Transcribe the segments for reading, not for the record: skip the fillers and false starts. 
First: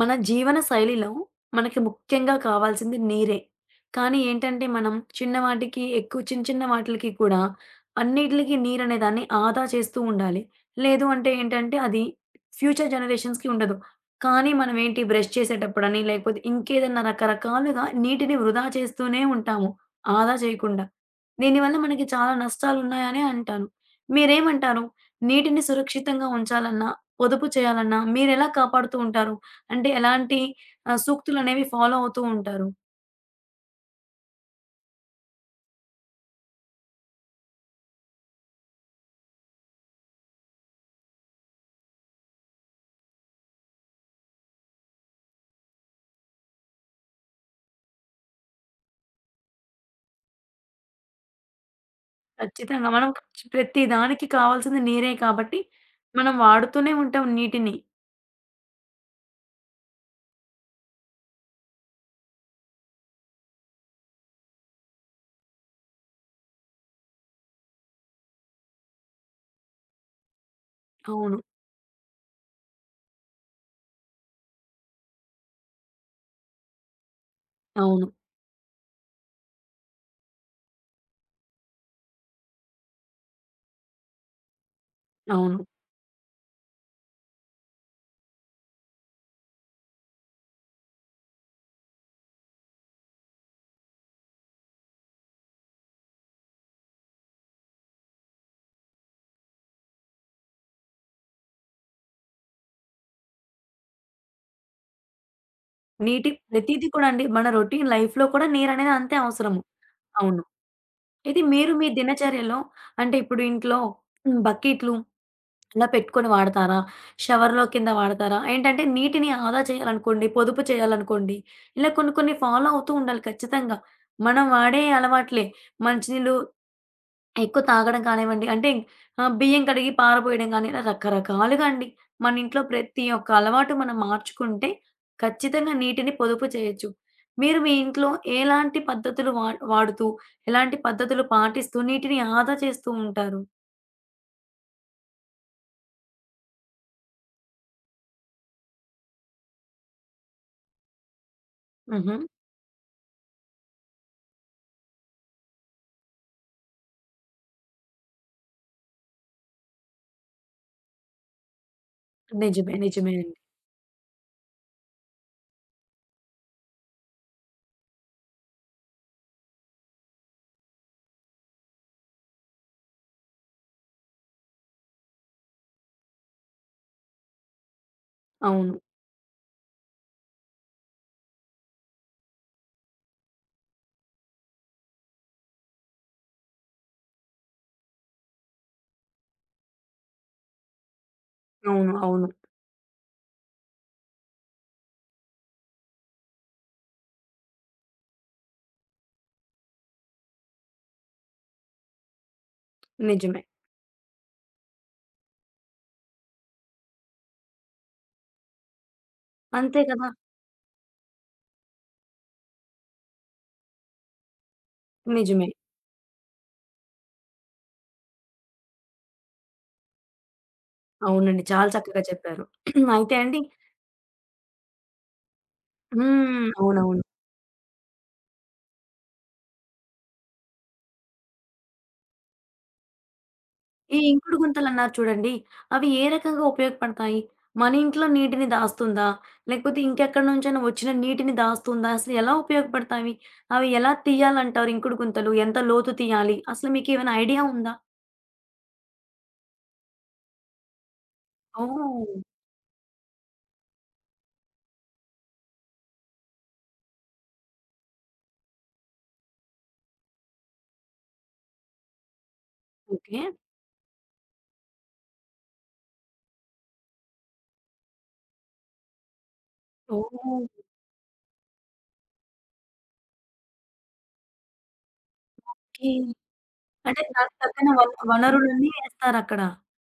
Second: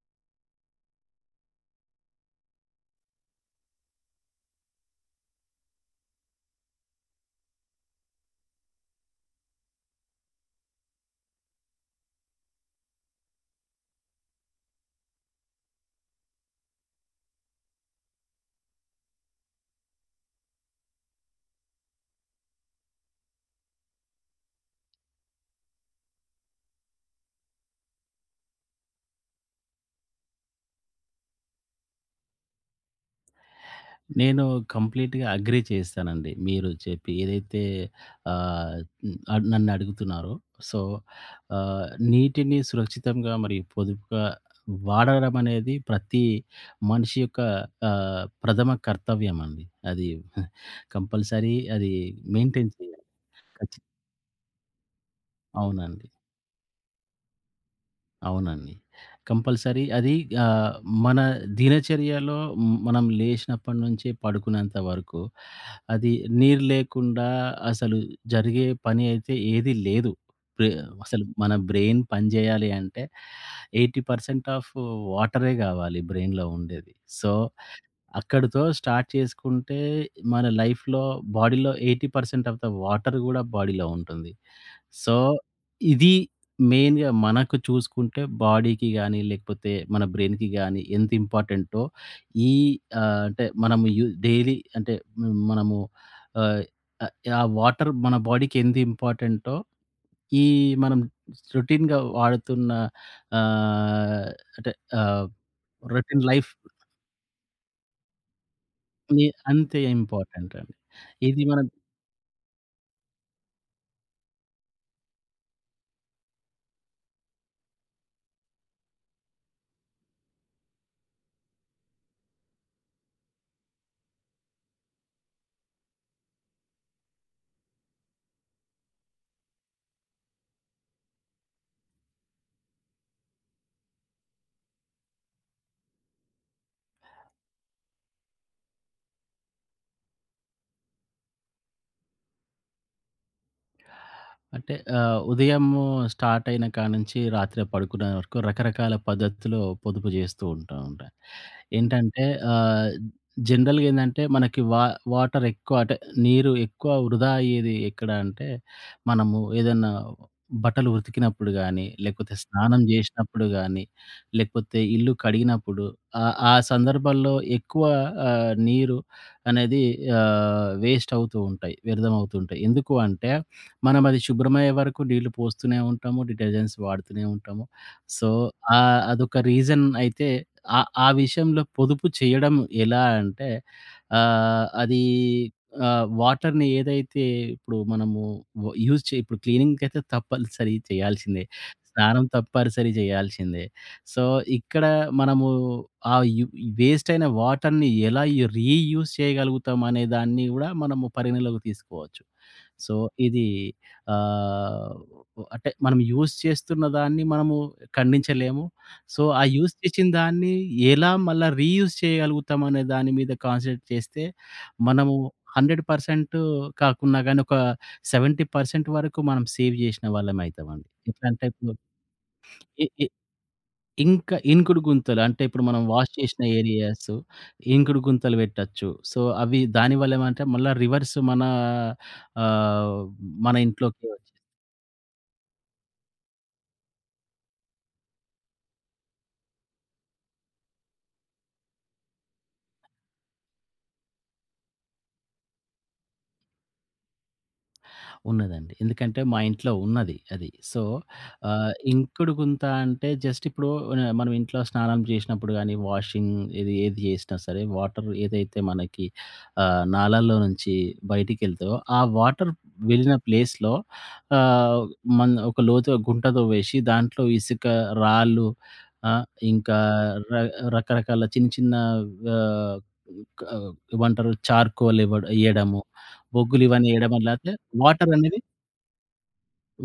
మన జీవన శైలిలో మనకి ముఖ్యంగా కావాల్సింది నీరే. కానీ ఏంటంటే, మనం చిన్న వాటికి ఎక్కువ చిన్న చిన్న వాటిలకి కూడా అన్నిట్లికి నీరనే దాన్ని ఆదా చేస్తూ ఉండాలి. లేదు అంటే ఏంటంటే, అది ఫ్యూచర్ జనరేషన్స్‌కి ఉండదు. కానీ మనం ఏంటి బ్రష్ చేసేటప్పుడని, లేకపోతే ఇంకేదన్నా రకరకాలుగా నీటిని వృధా చేస్తూనే ఉంటాము. ఆదా చేయకుండా. దీనివల్ల మనకి చాలా నష్టాలున్నాయనే అంటాను. మీరేమంటారు? నీటిని సురక్షితంగా ఉంచాలన్నా, పొదుపు చేయాలన్నా మీరెలా కాపాడుతూ ఉంటారు? అంటే ఎలాంటి సూక్తులనేవి ఫాలో అవుతూ ఉంటారు. నేను కంప్లీట్‌గా అగ్రీ చేస్తానండి. మీరు చెప్పి ఏదైతే ఆహ్, నన్ను అడుగుతున్నారో. సో, ఆహ్, నీటిని సురక్షితంగా మరియు పొదుపుగా వాడడం అనేది ప్రతి మనిషి యొక్క ప్రథమ కర్తవ్యం అండి. అది కంపల్సరీ అది మెయింటైన్ ఖచ్చితంగా చేయాలి. మనం ఖచ్చి ప్రతి దానికి కావాల్సింది నీరే కాబట్టి, అవునండి. మనం వాడుతూనే ఉంటాం నీటిని. అవునండి. కంపల్సరీ అది ఆహ్, మన దినచర్యలో మనం లేచినప్పటి నుంచి పడుకునేంత వరకు అది నీరు లేకుండా అసలు జరిగే పని అయితే ఏది లేదు. బ్రె అసలు అవును. మన బ్రెయిన్ పనిజేయాలి అంటే 80% ఆఫ్ వాటరే గావాలి బ్రెయిన్‌లో ఉండేది. సో, అవును. అక్కడితో స్టార్ట్ చేసుకుంటే మన లైఫ్‌లో బాడీలో 80% ఆఫ్ ద వాటర్ గూడా బాడీలో ఉంటుంది. సో, అవును. ఇది మెయిన్‌గా మనకు చూసుకుంటే బాడీకి గాని, లేకపోతే మన బ్రెయిన్‌కి గాని ఎంత ఇంపార్టెంటో ఈ అంటే మనము డైలీ అంటే మనము ఆహ్, ఆహ్, ఆ వాటర్ మన బాడీకి ఎంత ఇంపార్టెంటో ఈ మనం రొటీన్‌గా వాడుతున్న ఆహ్, అంటే ఆహ్, రొటీన్ నీటి లైఫ్‌ని ప్రతీది కూడా అండి మన రొటీన్ లైఫ్‌లో కూడా నీరనేది అంతే అవసరము. అంతే అవును. ఇంపార్టెంట్ అండి. ఇది ఇది మన మీరు మీ దినచర్యలో అంటే ఇప్పుడు ఇంట్లో బకెట్లు అలా పెట్టుకొని వాడతారా? షవర్‌లో కింద వాడతారా? ఏంటంటే నీటిని ఆదా చేయాలనుకోండి, పొదుపు చేయాలనుకోండి, ఇలా కొన్ని కొన్ని ఫాలో అవుతూ ఉండాలి ఖచ్చితంగా. మనం వాడే అలవాట్లే మంచినీళ్ళు ఎక్కువ తాగడం కానివ్వండి, అంటే బియ్యం కడిగి పారబోయడం గాని, ఇలా రకరకాలుగా అండి. మన ఇంట్లో ప్రతి ఒక్క అలవాటు మనం మార్చుకుంటే, ఖచ్చితంగా నీటిని పొదుపు చేయొచ్చు. మీరు మీ ఇంట్లో ఎలాంటి పద్ధతులు వాడుతూ, ఎలాంటి పద్ధతులు పాటిస్తూ నీటిని ఆదా చేస్తూ ఉంటారు? అంటే ఉదయము స్టార్ట్ అయిన కాడ నుంచి రాత్రి పడుకునే వరకు రకరకాల పద్ధతిలో పొదుపు జేస్తూ ఉంటా ఉంటా. హుహు. ఏంటంటే ఆహ్, జనరల్‌గా ఏందంటే మనకి వాటర్ ఎక్కువ అంటే నీరు ఎక్కువ వృధా అయ్యేది ఎక్కడ అంటే మనము ఏదన్నా బట్టలు ఉతికినప్పుడు గాని, లేకపోతే నిజమే. స్నానం నిజమే అండి. జేసినప్పుడు గాని, లేకపోతే ఇల్లు కడిగినప్పుడు ఆ సందర్భాల్లో ఎక్కువ నీరు అనేది వేస్ట్ అవుతూ ఉంటాయి. వ్యర్థం అవుతూ ఉంటాయి. ఎందుకు అంటే మనం అది శుభ్రమయ్యే వరకు నీళ్లు పోస్తూనే ఉంటాము. డిటర్జెంట్స్ వాడుతూనే ఉంటాము. సో, అవును. అదొక రీజన్ అయితే ఆ ఆ విషయంలో పొదుపు చేయడం ఎలా అంటే, అది వాటర్‌ని ఏదైతే ఇప్పుడు మనము వ యూజ్ చే ఇప్పుడు క్లీనింగ్‌కైతే తప్పనిసరి చేయాల్సిందే. అవును. స్నానం అవును. తప్పనిసరి చేయాల్సిందే. సో, ఇక్కడ మనము ఆ యు వేస్ట్ అయిన వాటర్‌ని ఎలా రీయూజ్ చేయగలుగుతాం అనే దాన్ని గూడా మనము పరిగణలోకి తీసుకోవచ్చు. సో, నిజమే. ఇది ఆహ్, అంటే మనం యూజ్ చేస్తున్న దాన్ని మనము ఖండించలేము. సో, ఆ యూజ్ అంతే కదా! చేసిన దాన్ని ఎలా మళ్ళా రీయూజ్ చేయగలుగుతాం అనే దాని మీద కాన్సంట్రేట్ చేస్తే, మనము నిజమే. 100% కాకున్నా గానీ, ఒక 70% వరకు మనం సేవ్ జేసిన వాళ్ళం అయితామండి. ఎట్లా అవునండి. అంటే చాలా ఇప్పుడు చక్కగా చెప్పారు. ఎ ఎ అయితే అండి. ఇంకా ఇంకుడు గుంతలు. అంటే ఇప్పుడు మనం వాష్ చేసిన హ్మ్. అవునవును. ఏరియాస్ ఇంకుడు గుంతలు పెట్టొచ్చు. సో, అవి దానివల్ల ఏమంటే మళ్ళా రివర్స్ మన ఆహ్, మన ఈ ఇంట్లోకి ఇంకుడు గుంతలన్నారు చూడండి, అవి ఏ రకంగా ఉపయోగపడతాయి? మన ఇంట్లో నీటిని దాస్తుందా? లేకపోతే ఇంకెక్కడి నుంచైనా వచ్చిన నీటిని దాస్తుందా? అసలు ఎలా ఉపయోగపడతాయి? అవి ఎలా తీయాలంటారు ఇంకుడు గుంతలు? ఎంత లోతు తీయాలి? అసలు మీకేమైనా ఐడియా ఉందా? ఉన్నదండి. ఎందుకంటే మా ఇంట్లో ఉన్నది అది. So, oh! ఇంకుడు గుంత అంటే జస్ట్ ఇప్పుడు మనం ఇంట్లో స్నానం చేసినప్పుడు గాని, వాషింగ్ ఇది ఏది చేసినా సరే వాటర్ ఏదైతే మనకి నాళాల్లో నుంచి బయటికెళ్తాయో, ఆ వాటర్ వెళ్ళిన ఓకే. ప్లేస్‌లో ఆహ్, మన ఒక లోతు గుంట తవ్వేసి దాంట్లో ఇసుక, రాళ్ళు ఆహ్, ఇంకా ఓకే. ర రకరకాల చిన్న చిన్న ఆహ్, క ఏమంటారు చార్కోల్ ఎయడము, బొగ్గులు ఇవన్నీ అంటే ఎయడం దానికి వల్ల తగ్గన వన వాటర్ అనేది వనరులన్నీ ఏస్తారక్కడ.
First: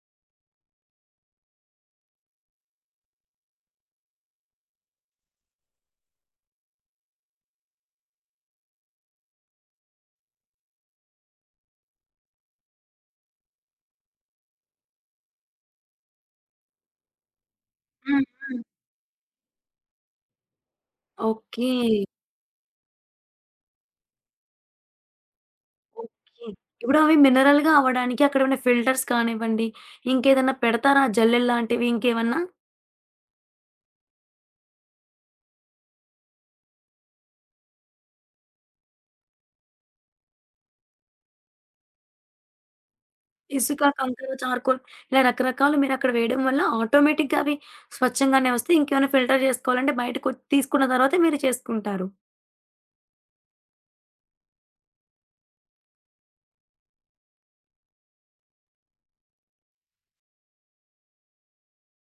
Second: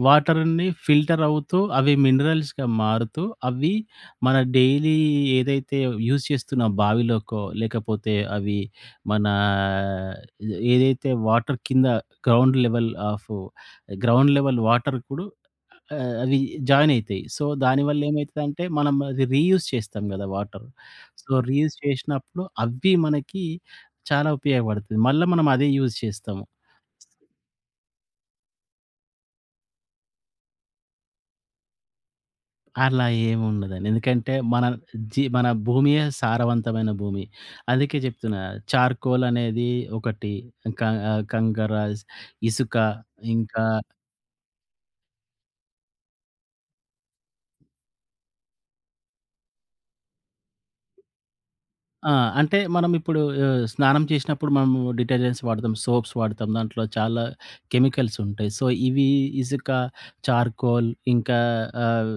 వాటర్‌ని ఫిల్టర్ అవుతూ, అవి మినరల్స్‌గా మారుతూ, అవి మన డైలీ ఏదైతే యూజ్ చేస్తున్న బావిలోకో, లేకపోతే అవి మన ఏదైతే వాటర్ కింద ground level of ground level water కూడా అవి జాయిన్ అయితాయి. సో, దానివల్ల హ్మ్. హ్మ్. ఏమైతదంటే మనం అది రీయూజ్ చేస్తాం గదా! వాటర్. So, okay. రీయూజ్ చేసినప్పుడు అవి మనకి చాలా ఉపయోగపడతది. మళ్ళా మనం అదే యూజ్ చేస్తాము. ఓకే. ఇప్పుడవి మినరల్‌గా అవ్వడానికి అక్కడేమైనా ఫిల్టర్స్ కానివ్వండి, ఇంకేదన్నా పెడతారా జల్లెల్లాంటివి ఇంకేమన్నా? అలా ఏముండదండి. ఎందుకంటే మన మన భూమియే సారవంతమైన భూమి. అందుకే చెప్తున్నా చార్కోల్ అనేది ఒకటి. క కంకర, ఇసుక ఇంకా ఇసుక, కంకర, చార్‌కోల్ ఇలా రకరకాలు మీరక్కడ వేయడం వల్ల ఆటోమేటిక్‌గా అవి స్వచ్ఛంగానే వస్తాయి. ఇంకేమైనా ఫిల్టర్ చేసుకోవాలంటే బయటకొ తీసుకున్న తర్వాతే మీరు చేసుకుంటారు. ఆ! అంటే మనమిప్పుడు స్నానం చేసినప్పుడు మనము డిటర్జెంట్స్ వాడతాం, సోప్స్ వాడతాం. దాంట్లో చాలా కెమికల్స్ ఉంటాయి. సో, ఇవి ఇసుక, చార్కోల్ ఇంకా ఆహ్,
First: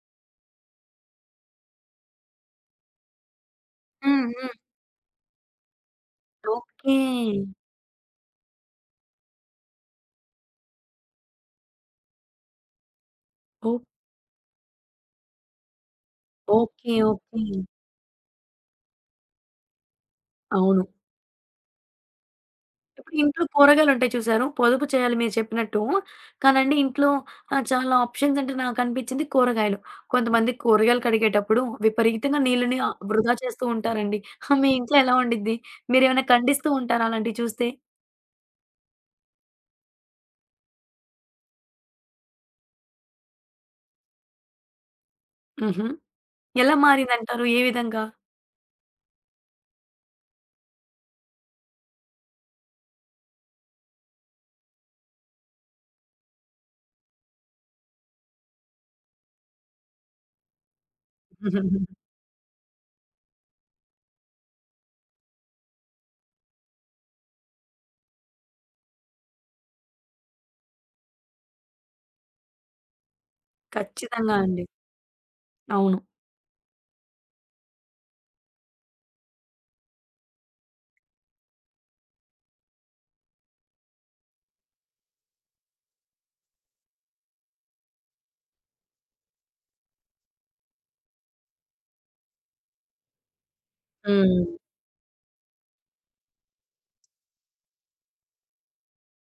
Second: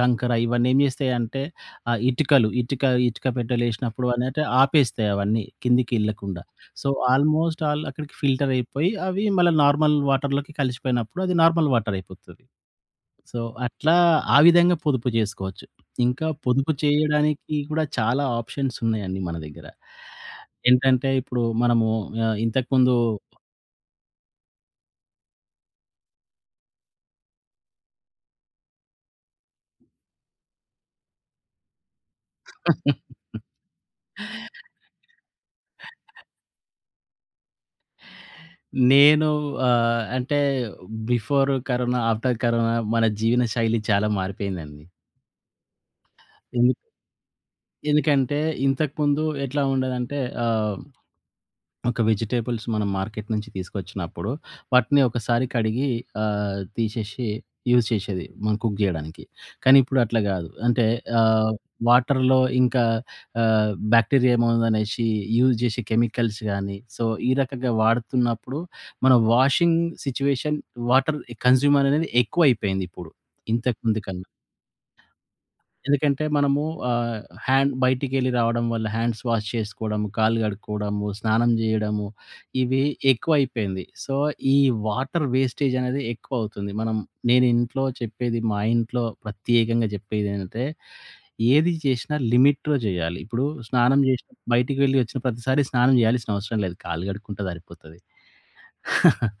కంకర ఇవన్నీ ఏం చేస్తాయంటే ఆ ఇటుకలు, ఇటుక ఇటుక పెట్టెలేసినప్పుడు హ్మ్. అనేటి హ్మ్. ఆపేస్తాయి అవన్నీ కిందికి ఎళ్ళకుండా. So, okay. ఆల్మోస్ట్ ఆల్ అక్కడికి ఫిల్టర్ అయిపోయి అవి మళ్ళా నార్మల్ వాటర్‌లోకి కలిసిపోయినప్పుడు అది నార్మల్ వాటర్ అయిపోతది. సో, ఓ అట్లా ఆ విధంగా పొదుపు జేసుకోవచ్చు. ఇంకా పొదుపు ఓకే. ఓకే. చేయడానికి కూడా చాలా ఆప్షన్స్ ఉన్నాయండి మన దగ్గర. అవును. ఏంటంటే ఇప్పుడు మనము ఇంతకుముందు ఇప్పుడు ఇంట్లో కూరగాయలుంటాయి చూసారు. పొదుపు చేయాలి మీరు చెప్పినట్టు. కానండి ఇంట్లో చాలా ఆప్షన్స్ అంటే నాకనిపించింది కూరగాయలు. కొంతమంది కూరగాయలు కడిగేటప్పుడు విపరీతంగా నీళ్ళని వృధా చేస్తూ ఉంటారండి. మీ ఇంట్లో ఎలా ఉండిద్ది? మీరేమైనా ఖండిస్తూ ఉంటారా అలాంటివి చూస్తే? నేను అంటే బిఫోర్ కరోనా, ఆఫ్టర్ కరోనా మన జీవన శైలి చాలా మారిపోయిందండి. హుహు. ఎందు ఎలా మారిందంటారు? ఏ విధంగా? ఎందుకంటే ఇంతకుముందు ఎట్లా ఉండేదంటే ఆహ్ ఒక వెజిటబుల్స్ మనం మార్కెట్ నుంచి తీసుకొచ్చినప్పుడు, వాటిని ఒకసారి కడిగి తీసేసి యూజ్ చేసేది మనం కుక్ జేయడానికి. కానీ ఇప్పుడు అట్లా గాదు. అంటే ఆహ్, వాటర్‌లో ఇంకా బాక్టీరియా ఏమో ఉందనేసి యూజ్ జేసే కెమికల్స్ గానీ, సో, ఈ రకంగా వాడుతున్నప్పుడు మన వాషింగ్ సిట్యుయేషన్ వాటర్ కన్స్యూమ్ అనేది ఎక్కువైపోయింది ఇప్పుడు. ఇంతకు ముందు కన్నా. ఖచ్చితంగా అండి. అవును. ఎందుకంటే మనము ఆహ్, హ్యాండ్ బయటికెళ్ళి రావడం వల్ల హ్యాండ్స్ వాష్ చేసుకోవడం, కాళ్ళు కడుక్కోవడము, స్నానం చేయడము ఇవి ఎక్కువైపోయింది. సో, ఈ వాటర్ వేస్టేజ్ అనేది ఎక్కువవుతుంది. నేను ఇంట్లో చెప్పేది మా ఇంట్లో ప్రత్యేకంగా చెప్పేదేంటంటే, ఏది చేసినా లిమిట్‌లో చేయాలి. ఇప్పుడు స్నానం చేసిన హ్మ్. బయటికి వెళ్లి వచ్చిన ప్రతిసారి స్నానం చేయాల్సిన అవసరం లేదు. కాళ్ళు కడుక్కుంటే సరిపోతది.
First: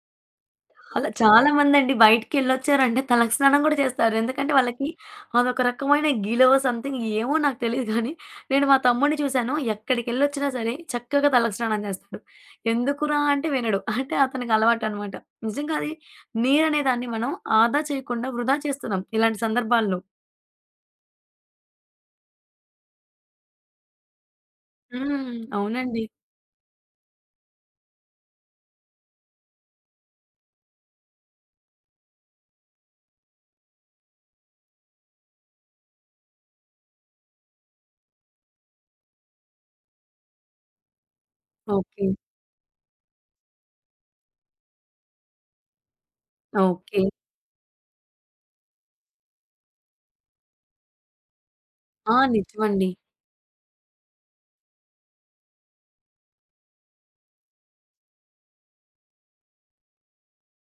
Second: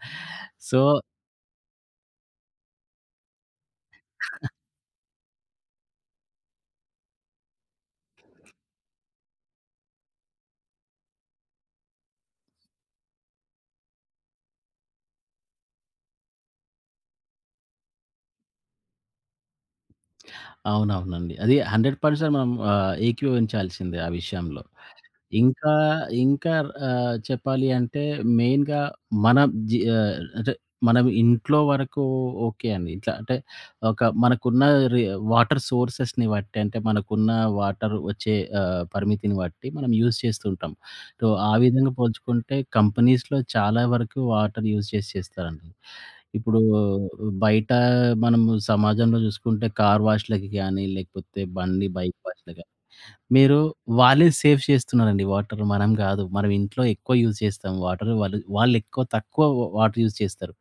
సో అలా చాలా మందండి బయటికెళ్ళొచ్చారంటే తలస్నానం గూడా చేస్తారు. ఎందుకంటే వాళ్ళకి అదొక రకమైన గిలో సంథింగ్ ఏమో నాకు తెలీదు గానీ, నేను మా తమ్ముడిని చూశాను. ఎక్కడికెళ్ళొచ్చినా సరే చక్కగా తలస్నానం చేస్తాడు. ఎందుకురా అంటే వినడు. అంటే అతనికి అలవాటనమాట. నిజంగా అది నీరనే దాన్ని మనం ఆదా చేయకుండా వృధా చేస్తున్నాం ఇలాంటి సందర్భాల్లో. అవునవునండి. అది 100% మనం ఏకీభవించాల్సిందే ఆ విషయంలో. హ్మ్. ఇంకా, అవునండి. ఇంకా చెప్పాలి అంటే మెయిన్‌గా మన జీ ఆహ్, అంటే మనం ఇంట్లో వరకు ఓకే అండి. ఇట్లా అంటే ఒక మనకున్న రి వాటర్ సోర్సెస్‌ని బట్టి అంటే మనకున్న వాటర్ వచ్చే పరిమితిని బట్టి మనం యూజ్ చేస్తుంటాం. సో, ఆ విధంగా ఓకే. పోల్చుకుంటే కంపెనీస్‌లో చాలా వరకు వాటర్ యూజ్ చేసి చేస్తారండి. ఇప్పుడు ఓకే. బయట మనము సమాజంలో చూసుకుంటే కార్ వాష్‌లకి గానీ, లేకపోతే బండి, బైక్ ఆ! వాష్‌లకి గానీ, నిజమండి. మీరు వాళ్ళే సేవ్ చేస్తున్నారండి వాటర్. మనం గాదు. మనం ఇంట్లో ఎక్కువ యూజ్ చేస్తాం వాటర్. వాళ్ళు తక్కువ వాటర్ యూజ్ చేస్తారు.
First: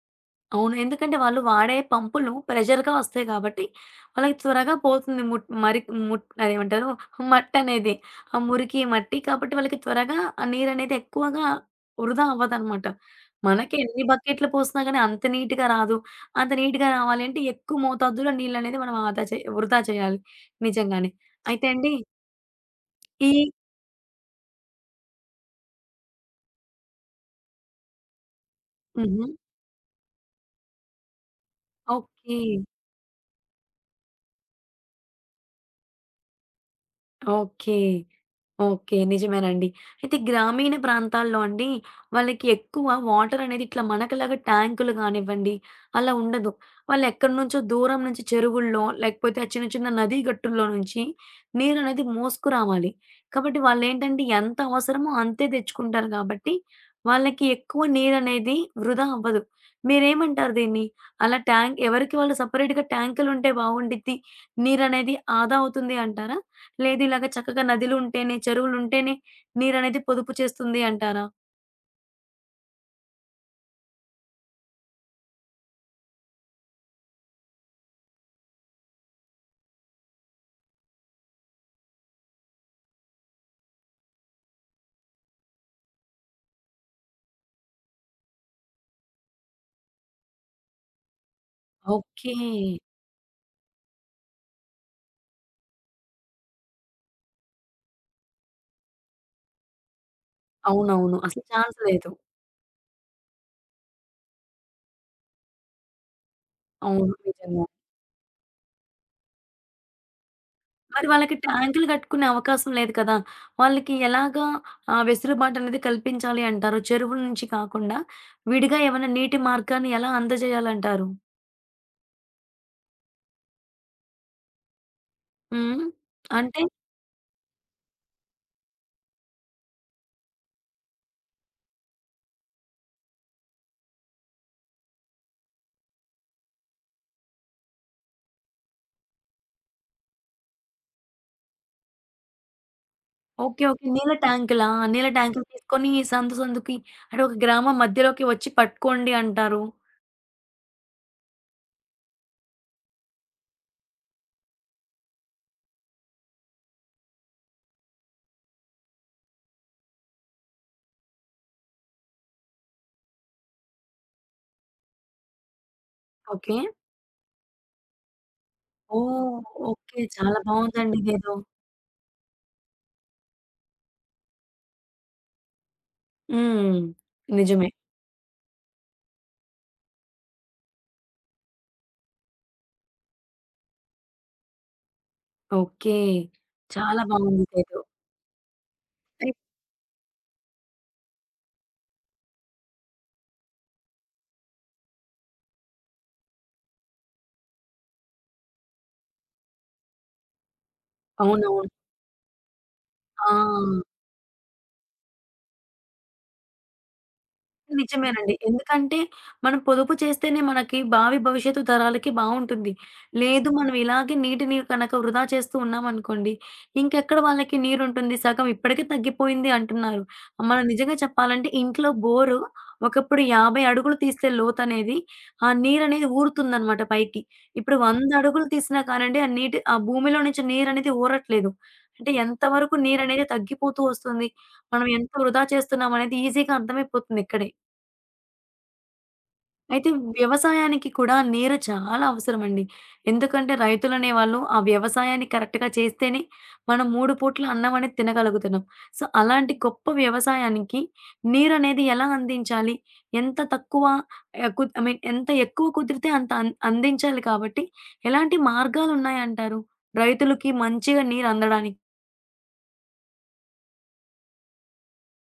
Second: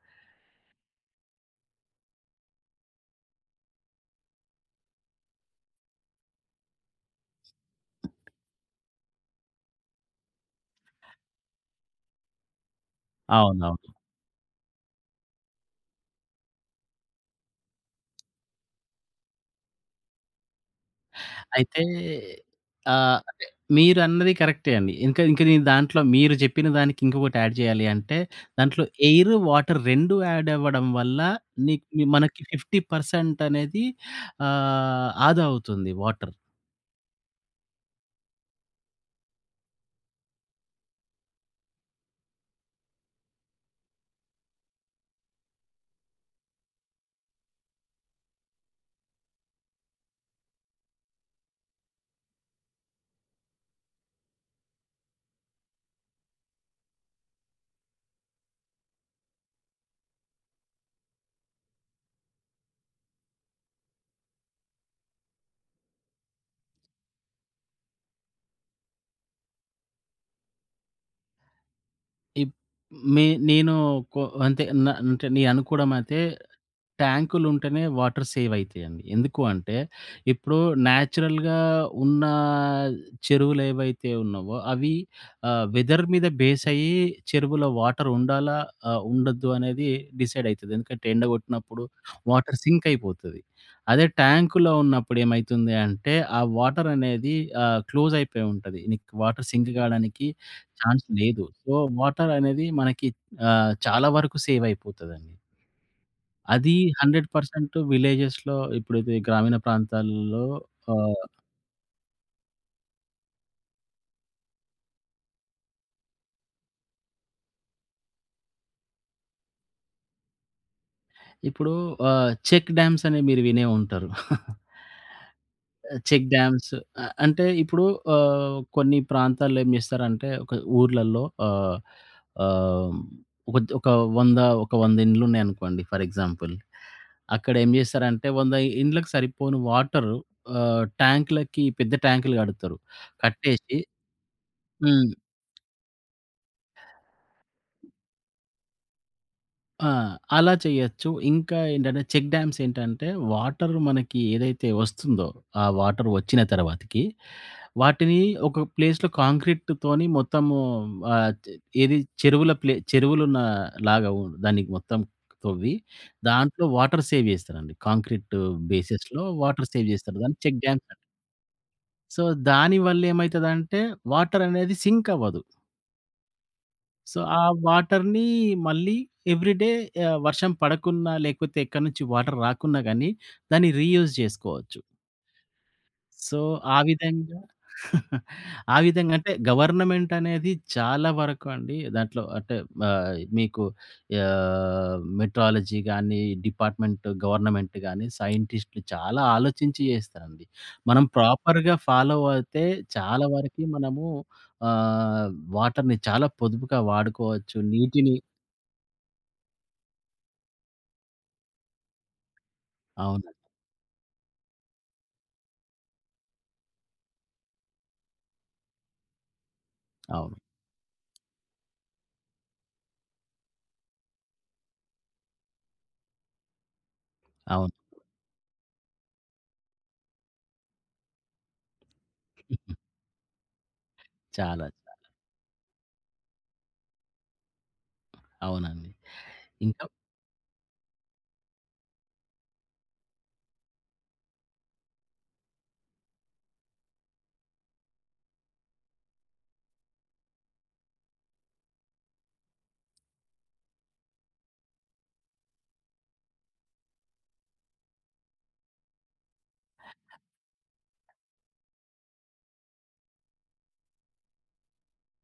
అవును. ఎందుకంటే వాళ్ళు వాడే పంపులు ప్రెషర్‌గా వస్తాయి కాబట్టి, వాళ్ళకి త్వరగా పోతుంది ముట్ మరి అదేమంటారు మట్టనేది. ఆ మురికి, మట్టి కాబట్టి వాళ్ళకి త్వరగా ఆ నీరనేది ఎక్కువగా వృధా అవ్వదనమాట. మనకి అవునవును. ఎన్ని బకెట్లు పోసినా గానీ అంత నీట్‌గా రాదు. అంత నీట్‌గా రావాలి అంటే ఎక్కువ మోతాదులో నీళ్ళనేది మనం ఆదా చే వృధా చేయాలి. నిజంగానే. అయితే అయితే అండి. ఈ అంటే మీరన్నది కరెక్టే అండి. ఇంకా నేను దాంట్లో మీరు చెప్పిన దానికి ఇంకొకటి యాడ్ చేయాలి అంటే, దాంట్లో హుహు. ఎయిర్, వాటర్ 2 యాడ్ అవ్వడం వల్ల ఓకే. మనకి 50% అనేది ఆదా అవుతుంది వాటర్. ఓకే. ఓకే. నిజమేనండి. అయితే గ్రామీణ ప్రాంతాల్లో అండి, వాళ్ళకి ఎక్కువ వాటర్ అనేది ఇట్లా మనకిలాగా ట్యాంకులు గానివ్వండి, అలా ఉండదు. వాళ్ళెక్కడి నుంచో దూరం నుంచి చెరువుల్లో, లేకపోతే ఆ చిన్న చిన్న నదీ గట్టుల్లో నుంచి నీరనేది మోసుకురావాలి. కాబట్టి వాళ్ళేంటంటే, ఎంత అవసరమో అంతే తెచ్చుకుంటారు గాబట్టి, వాళ్ళకి ఎక్కువ నీరనేది వృధా అవ్వదు. మీరేమంటారు దీన్ని? అలా ట్యాంక్ ఎవరికి వాళ్ళు సెపరేట్‌గా ట్యాంకులుంటే బావుండిద్ది. నీరనేది ఆదా అవుతుంది అంటారా? లేదు ఇలాగ చక్కగా నదులుంటేనే, చెరువులుంటేనే నీరనేది పొదుపు చేస్తుంది అంటారా? ఇప్ మే నేను కొ అంతే న అంటే నేను అనుకోవడం అయితే ట్యాంకులుంటేనే వాటర్ సేవ్ అయితాయండి. ఎందుకు అంటే ఇప్పుడు నేచురల్‌గా ఉన్న చెరువులు ఏవైతే ఉన్నావో అవి వెదర్ మీద బేస్ అయ్యి చెరువులో వాటర్ ఉండాలా? ఉండొద్దు అనేది డిసైడ్ అయితది. ఎందుకంటే ఎండ కొట్టినప్పుడు ఓకే. వాటర్ సింక్ అయిపోతది. అదే ట్యాంకులో ఉన్నప్పుడు ఏమైతుంది అంటే ఆ వాటర్ అనేది క్లోజ్ అయిపోయి ఉంటది. నీకు వాటర్ సింక్ కావడానికి ఛాన్స్ అవునవును. అసలు లేదు. సో, ఛాన్స్ లేదు. వాటర్ అనేది మనకి చాలా వరకు సేవ్ అయిపోతదండి. అది అవును. నిజంగా. 100% విలేజెస్‌లో ఇప్పుడైతే గ్రామీణ ప్రాంతాల్లో మరి ఆహ్, వాళ్ళకి ట్యాంకులు కట్టుకునే అవకాశం లేదు కదా! వాళ్ళకి ఎలాగా వెసులుబాటనేది కల్పించాలి అంటారు? చెరువుల నుంచి కాకుండా విడిగా ఏమైనా నీటి మార్గాన్ని ఎలా అందజేయాలంటారు? ఇప్పుడు చెక్ డ్యామ్స్ అనేవి మీరు వినే ఉంటారు. హ్మ్. చెక్ అంటే డ్యామ్స్. అంటే ఇప్పుడు కొన్ని ప్రాంతాల్లో ఏం చేస్తారంటే ఒక ఊర్లల్లో ఆహ్, ఆహ్, ఒక ఒక 100 ఇండ్లు ఉన్నాయనుకోండి ఫర్ ఎగ్జాంపుల్. అక్కడ ఏం చేస్తారంటే 100 ఇండ్లకు సరిపోను వాటరు ట్యాంక్‌లకి పెద్ద ట్యాంక్‌లు కడతారు. ఓకే. కట్టేసి ఓకే. నీళ్ళ ట్యాంకులా? నీళ్ళ హ్మ్. ట్యాంకులు తీసుకొని సందు సందుకి అంటే ఒక గ్రామం మధ్యలోకి వచ్చి పట్టుకోండి అంటారు. ఆ! అలా చేయొచ్చు. ఇంకా ఏంటంటే, చెక్ డ్యామ్స్ ఏంటంటే, వాటర్ మనకి ఏదైతే వస్తుందో, ఆ వాటర్ వచ్చిన తర్వాతకి, వాటిని ఒక ప్లేస్‌లో కాంక్రీట్‌తోని మొత్తము ఆహ్, చ్ ఏది చెరువులున్న లాగా దానికి మొత్తం తవ్వి, ఓకే. దాంట్లో వాటర్ సేవ్ చేస్తారండి. కాంక్రీట్ బేసిస్‌లో ఓహ్! Water save okay. చేస్తారు. చాలా దాన్ని చెక్ డ్యామ్స్ బావుందండి అంటారు. ఇదేదో. సో, దానివల్ల ఏమైతదంటే, వాటర్ అనేది సింక్ అవ్వదు. హ్మ్. సో, ఆ నిజమే. వాటర్‌ని మళ్ళీ ఎవ్రీ డే వర్షం పడకున్నా, లేకపోతే ఎక్కడి నుంచి వాటర్ రాకున్నా గానీ, దాన్ని రీయూజ్ జేసుకోవచ్చు. ఓకే. సో, ఆ చాలా విధంగా బావుందిదేదో. ఆ విధంగా అంటే అయ్ గవర్నమెంట్ అనేది చాలా వరకు అండి దాంట్లో అంటే మీకు మెట్రాలజీ గాని, డిపార్ట్మెంట్ గవర్నమెంట్ గాని, సైంటిస్ట్‌లు చాలా ఆలోచించి చేస్తారండి. మనం అవునవును. ప్రాపర్‌గా ఫాలో అయితే చాలా ఆ! వరకి మనము ఆహ్, వాటర్‌ని చాలా పొదుపుగా వాడుకోవచ్చు. నీటిని నిజమేనండి. ఎందుకంటే మనం పొదుపు చేస్తేనే మనకి భావి భవిష్యత్తు తరాలకి బావుంటుంది. అవును. లేదు మనం ఇలాగే నీటిని కనక వృధా చేస్తూ ఉన్నామనుకోండి, ఇంకెక్కడ వాళ్ళకి నీరుంటుంది? సగం ఇప్పటికే తగ్గిపోయింది అంటున్నారు. అవును. మనం నిజంగా చెప్పాలంటే ఇంట్లో బోరు ఒకప్పుడు 50 అడుగులు తీస్తే లోతనేది, ఆ నీరనేది ఊరుతుందనమాట పైకి. అవును. ఇప్పుడు 100 అడుగులు తీసినా కానండి ఆ నీటి ఆ భూమిలో నుంచి నీరనేది ఊరట్లేదు. అంటే ఎంత వరకు నీరనేది తగ్గిపోతూ వస్తుంది. చాలా. మనం చాలా. ఎంత వృధా చేస్తున్నామనేది ఈజీగా అర్థమైపోతుంది ఇక్కడే. అవునండి. ఇంకా అయితే వ్యవసాయానికి కూడా నీరు చాలా అవసరమండి. ఎందుకంటే రైతులనేవాళ్ళు ఆ వ్యవసాయాన్ని కరెక్ట్‌గా చేస్తేనే మనం 3 పూట్ల అన్నం అనేది తినగలుగుతున్నాం. సో, అలాంటి గొప్ప వ్యవసాయానికి నీరనేది ఎలా అందించాలి? ఎంత తక్కువ ఆహ్, కు ఐ మీన్ ఎంత ఎక్కువ కుదిరితే అంత అందించాలి కాబట్టి ఎలాంటి మార్గాలున్నాయంటారు? రైతులకి మంచిగా నీరు అందడానికి?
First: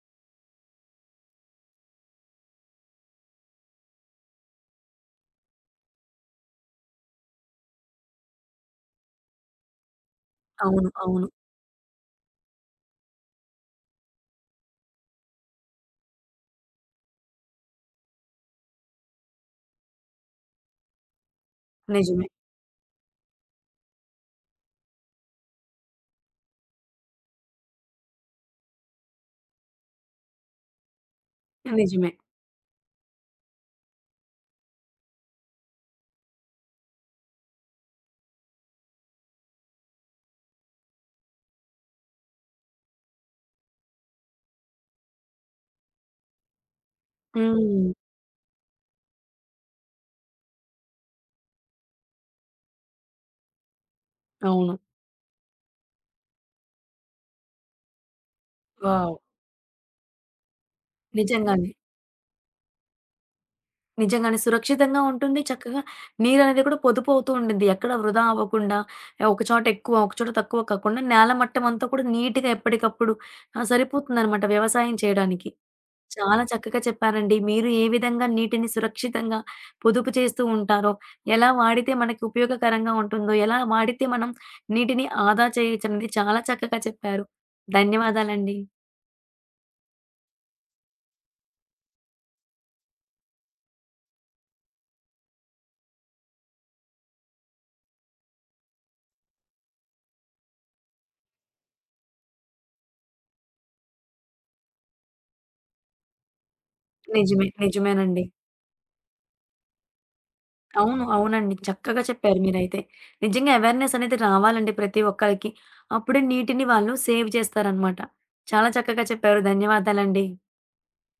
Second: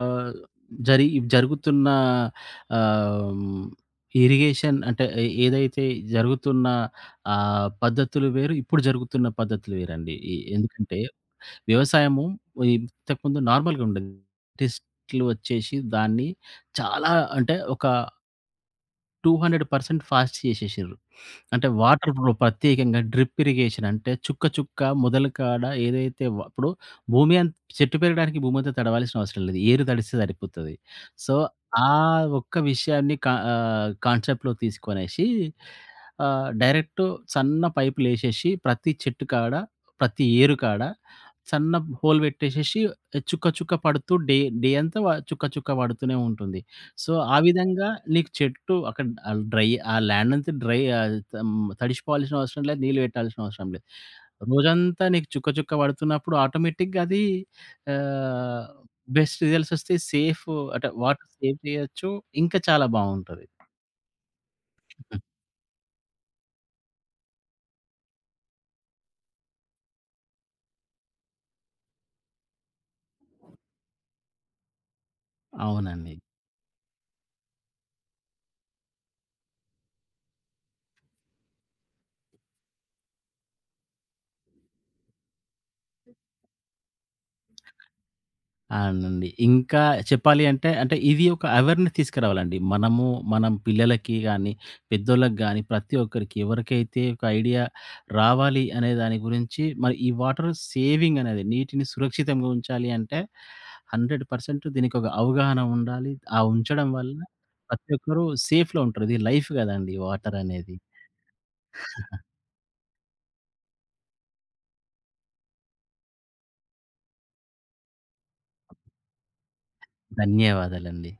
ఆహ్, జరి జరుగుతున్న ఆహ్, హ్మ్, ఇరిగేషన్ అంటే ఏదైతే జరుగుతున్న పద్ధతులు వేరు, ఇప్పుడు జరుగుతున్న పద్ధతులు వేరండి. అవును. ఎందుకంటే అవును. వ్యవసాయము ఇంతకుముందు నార్మల్‌గా ఉండేది. టెస్ట్‌లు వచ్చేసి దాన్ని చాలా అంటే ఒక 200% ఫాస్ట్ చేసేసిర్రు. అంటే నిజమే. వాటర్‌లో ప్రత్యేకంగా డ్రిప్ ఇరిగేషన్ అంటే చుక్క చుక్క మొదలు కాడ ఏదైతే ఇప్పుడు భూమి అం చెట్టు పెరగడానికి భూమంతా తడవాల్సిన అవసరం లేదు. ఏరు తడిస్తే సరిపోతది. సో, ఆ నిజమే. ఒక్క విషయాన్ని కాన్సెప్ట్‌లో తీసుకొనేసి డైరెక్ట్ సన్న పైపులేసేసి ప్రతి చెట్టు కాడ, ప్రతి ఏరు కాడ సన్న హోల్ పెట్టేసేసి చుక్క చుక్క పడుతూ డే డే అంతా చుక్క చుక్క పడుతూనే ఉంటుంది. సో, ఆ విధంగా హ్మ్. నీకు చెట్టు అక్కడ ఆల్ డ్రై ఆ ల్యాండ్ అంతా డ్రై ఆహ్, తమ్ తడిషిపోవాల్సిన అవసరం లేదు. నీళ్ళు పెట్టాల్సిన అవసరం లేదు. అవును. రోజంతా నీకు చుక్క చుక్క పడుతున్నప్పుడు ఆటోమేటిక్‌గా అది ఆహ్, వావ్! బెస్ట్ రిజల్ట్స్ వస్తాయి. అంటే వాటర్ సేవ్ నిజంగానే. చేయొచ్చు. ఇంకా చాలా బావుంటది. నిజంగానే. సురక్షితంగా ఉంటుంది. చక్కగా నీరనేది కూడా పొదుపు అవుతూ ఉండిద్ది. ఎక్కడ వృధా అవ్వకుండా ఏ ఒక చోట ఎక్కువ, ఒక చోట తక్కువ కాకుండా నేల మట్టం అంతా కూడా నీట్‌గా ఎప్పటికప్పుడు సరిపోతుందనమాట వ్యవసాయం చేయడానికి. అవునండి. చాలా చక్కగా చెప్పారండి. మీరు ఏ విధంగా నీటిని సురక్షితంగా పొదుపు చేస్తూ ఉంటారో, ఎలా వాడితే మనకి ఉపయోగకరంగా ఉంటుందో, ఎలా వాడితే మనం నీటిని ఆదా చేయొచ్చనేది చాలా చక్కగా చెప్పారు. ధన్యవాదాలండి. అవునండి. ఇంకా చెప్పాలి అంటే, అంటే ఇది ఒక అవేర్‌నెస్ తీసుకురావాలండి. మనం పిల్లలకి గాని, పెద్దోళ్ళకి గాని ప్రతి ఒక్కరికి ఎవరికైతే ఒక ఐడియా రావాలి అనే దాని గురించి మరి ఈ వాటర్ సేవింగ్ అనేది నీటిని సురక్షితంగా ఉంచాలి అంటే 100% దీనికొక అవగాహన ఉండాలి. ఆ ఉంచడం వల్ల నిజమే. ప్రతి నిజమేనండి. ఒక్కరు సేఫ్‌లో ఉంటారు. ఇది లైఫ్ కదండీ వాటర్ అనేది. అవును. అవునండి. చక్కగా చెప్పారు మీరైతే. నిజంగా అవేర్‌నెస్ అనేది రావాలండి ప్రతి ఒక్కళ్ళకి. అప్పుడే నీటిని వాళ్ళు సేవ్ చేస్తారనమాట. చాలా చక్కగా చెప్పారు. ధన్యవాదాలండి. ధన్యవాదాలండి.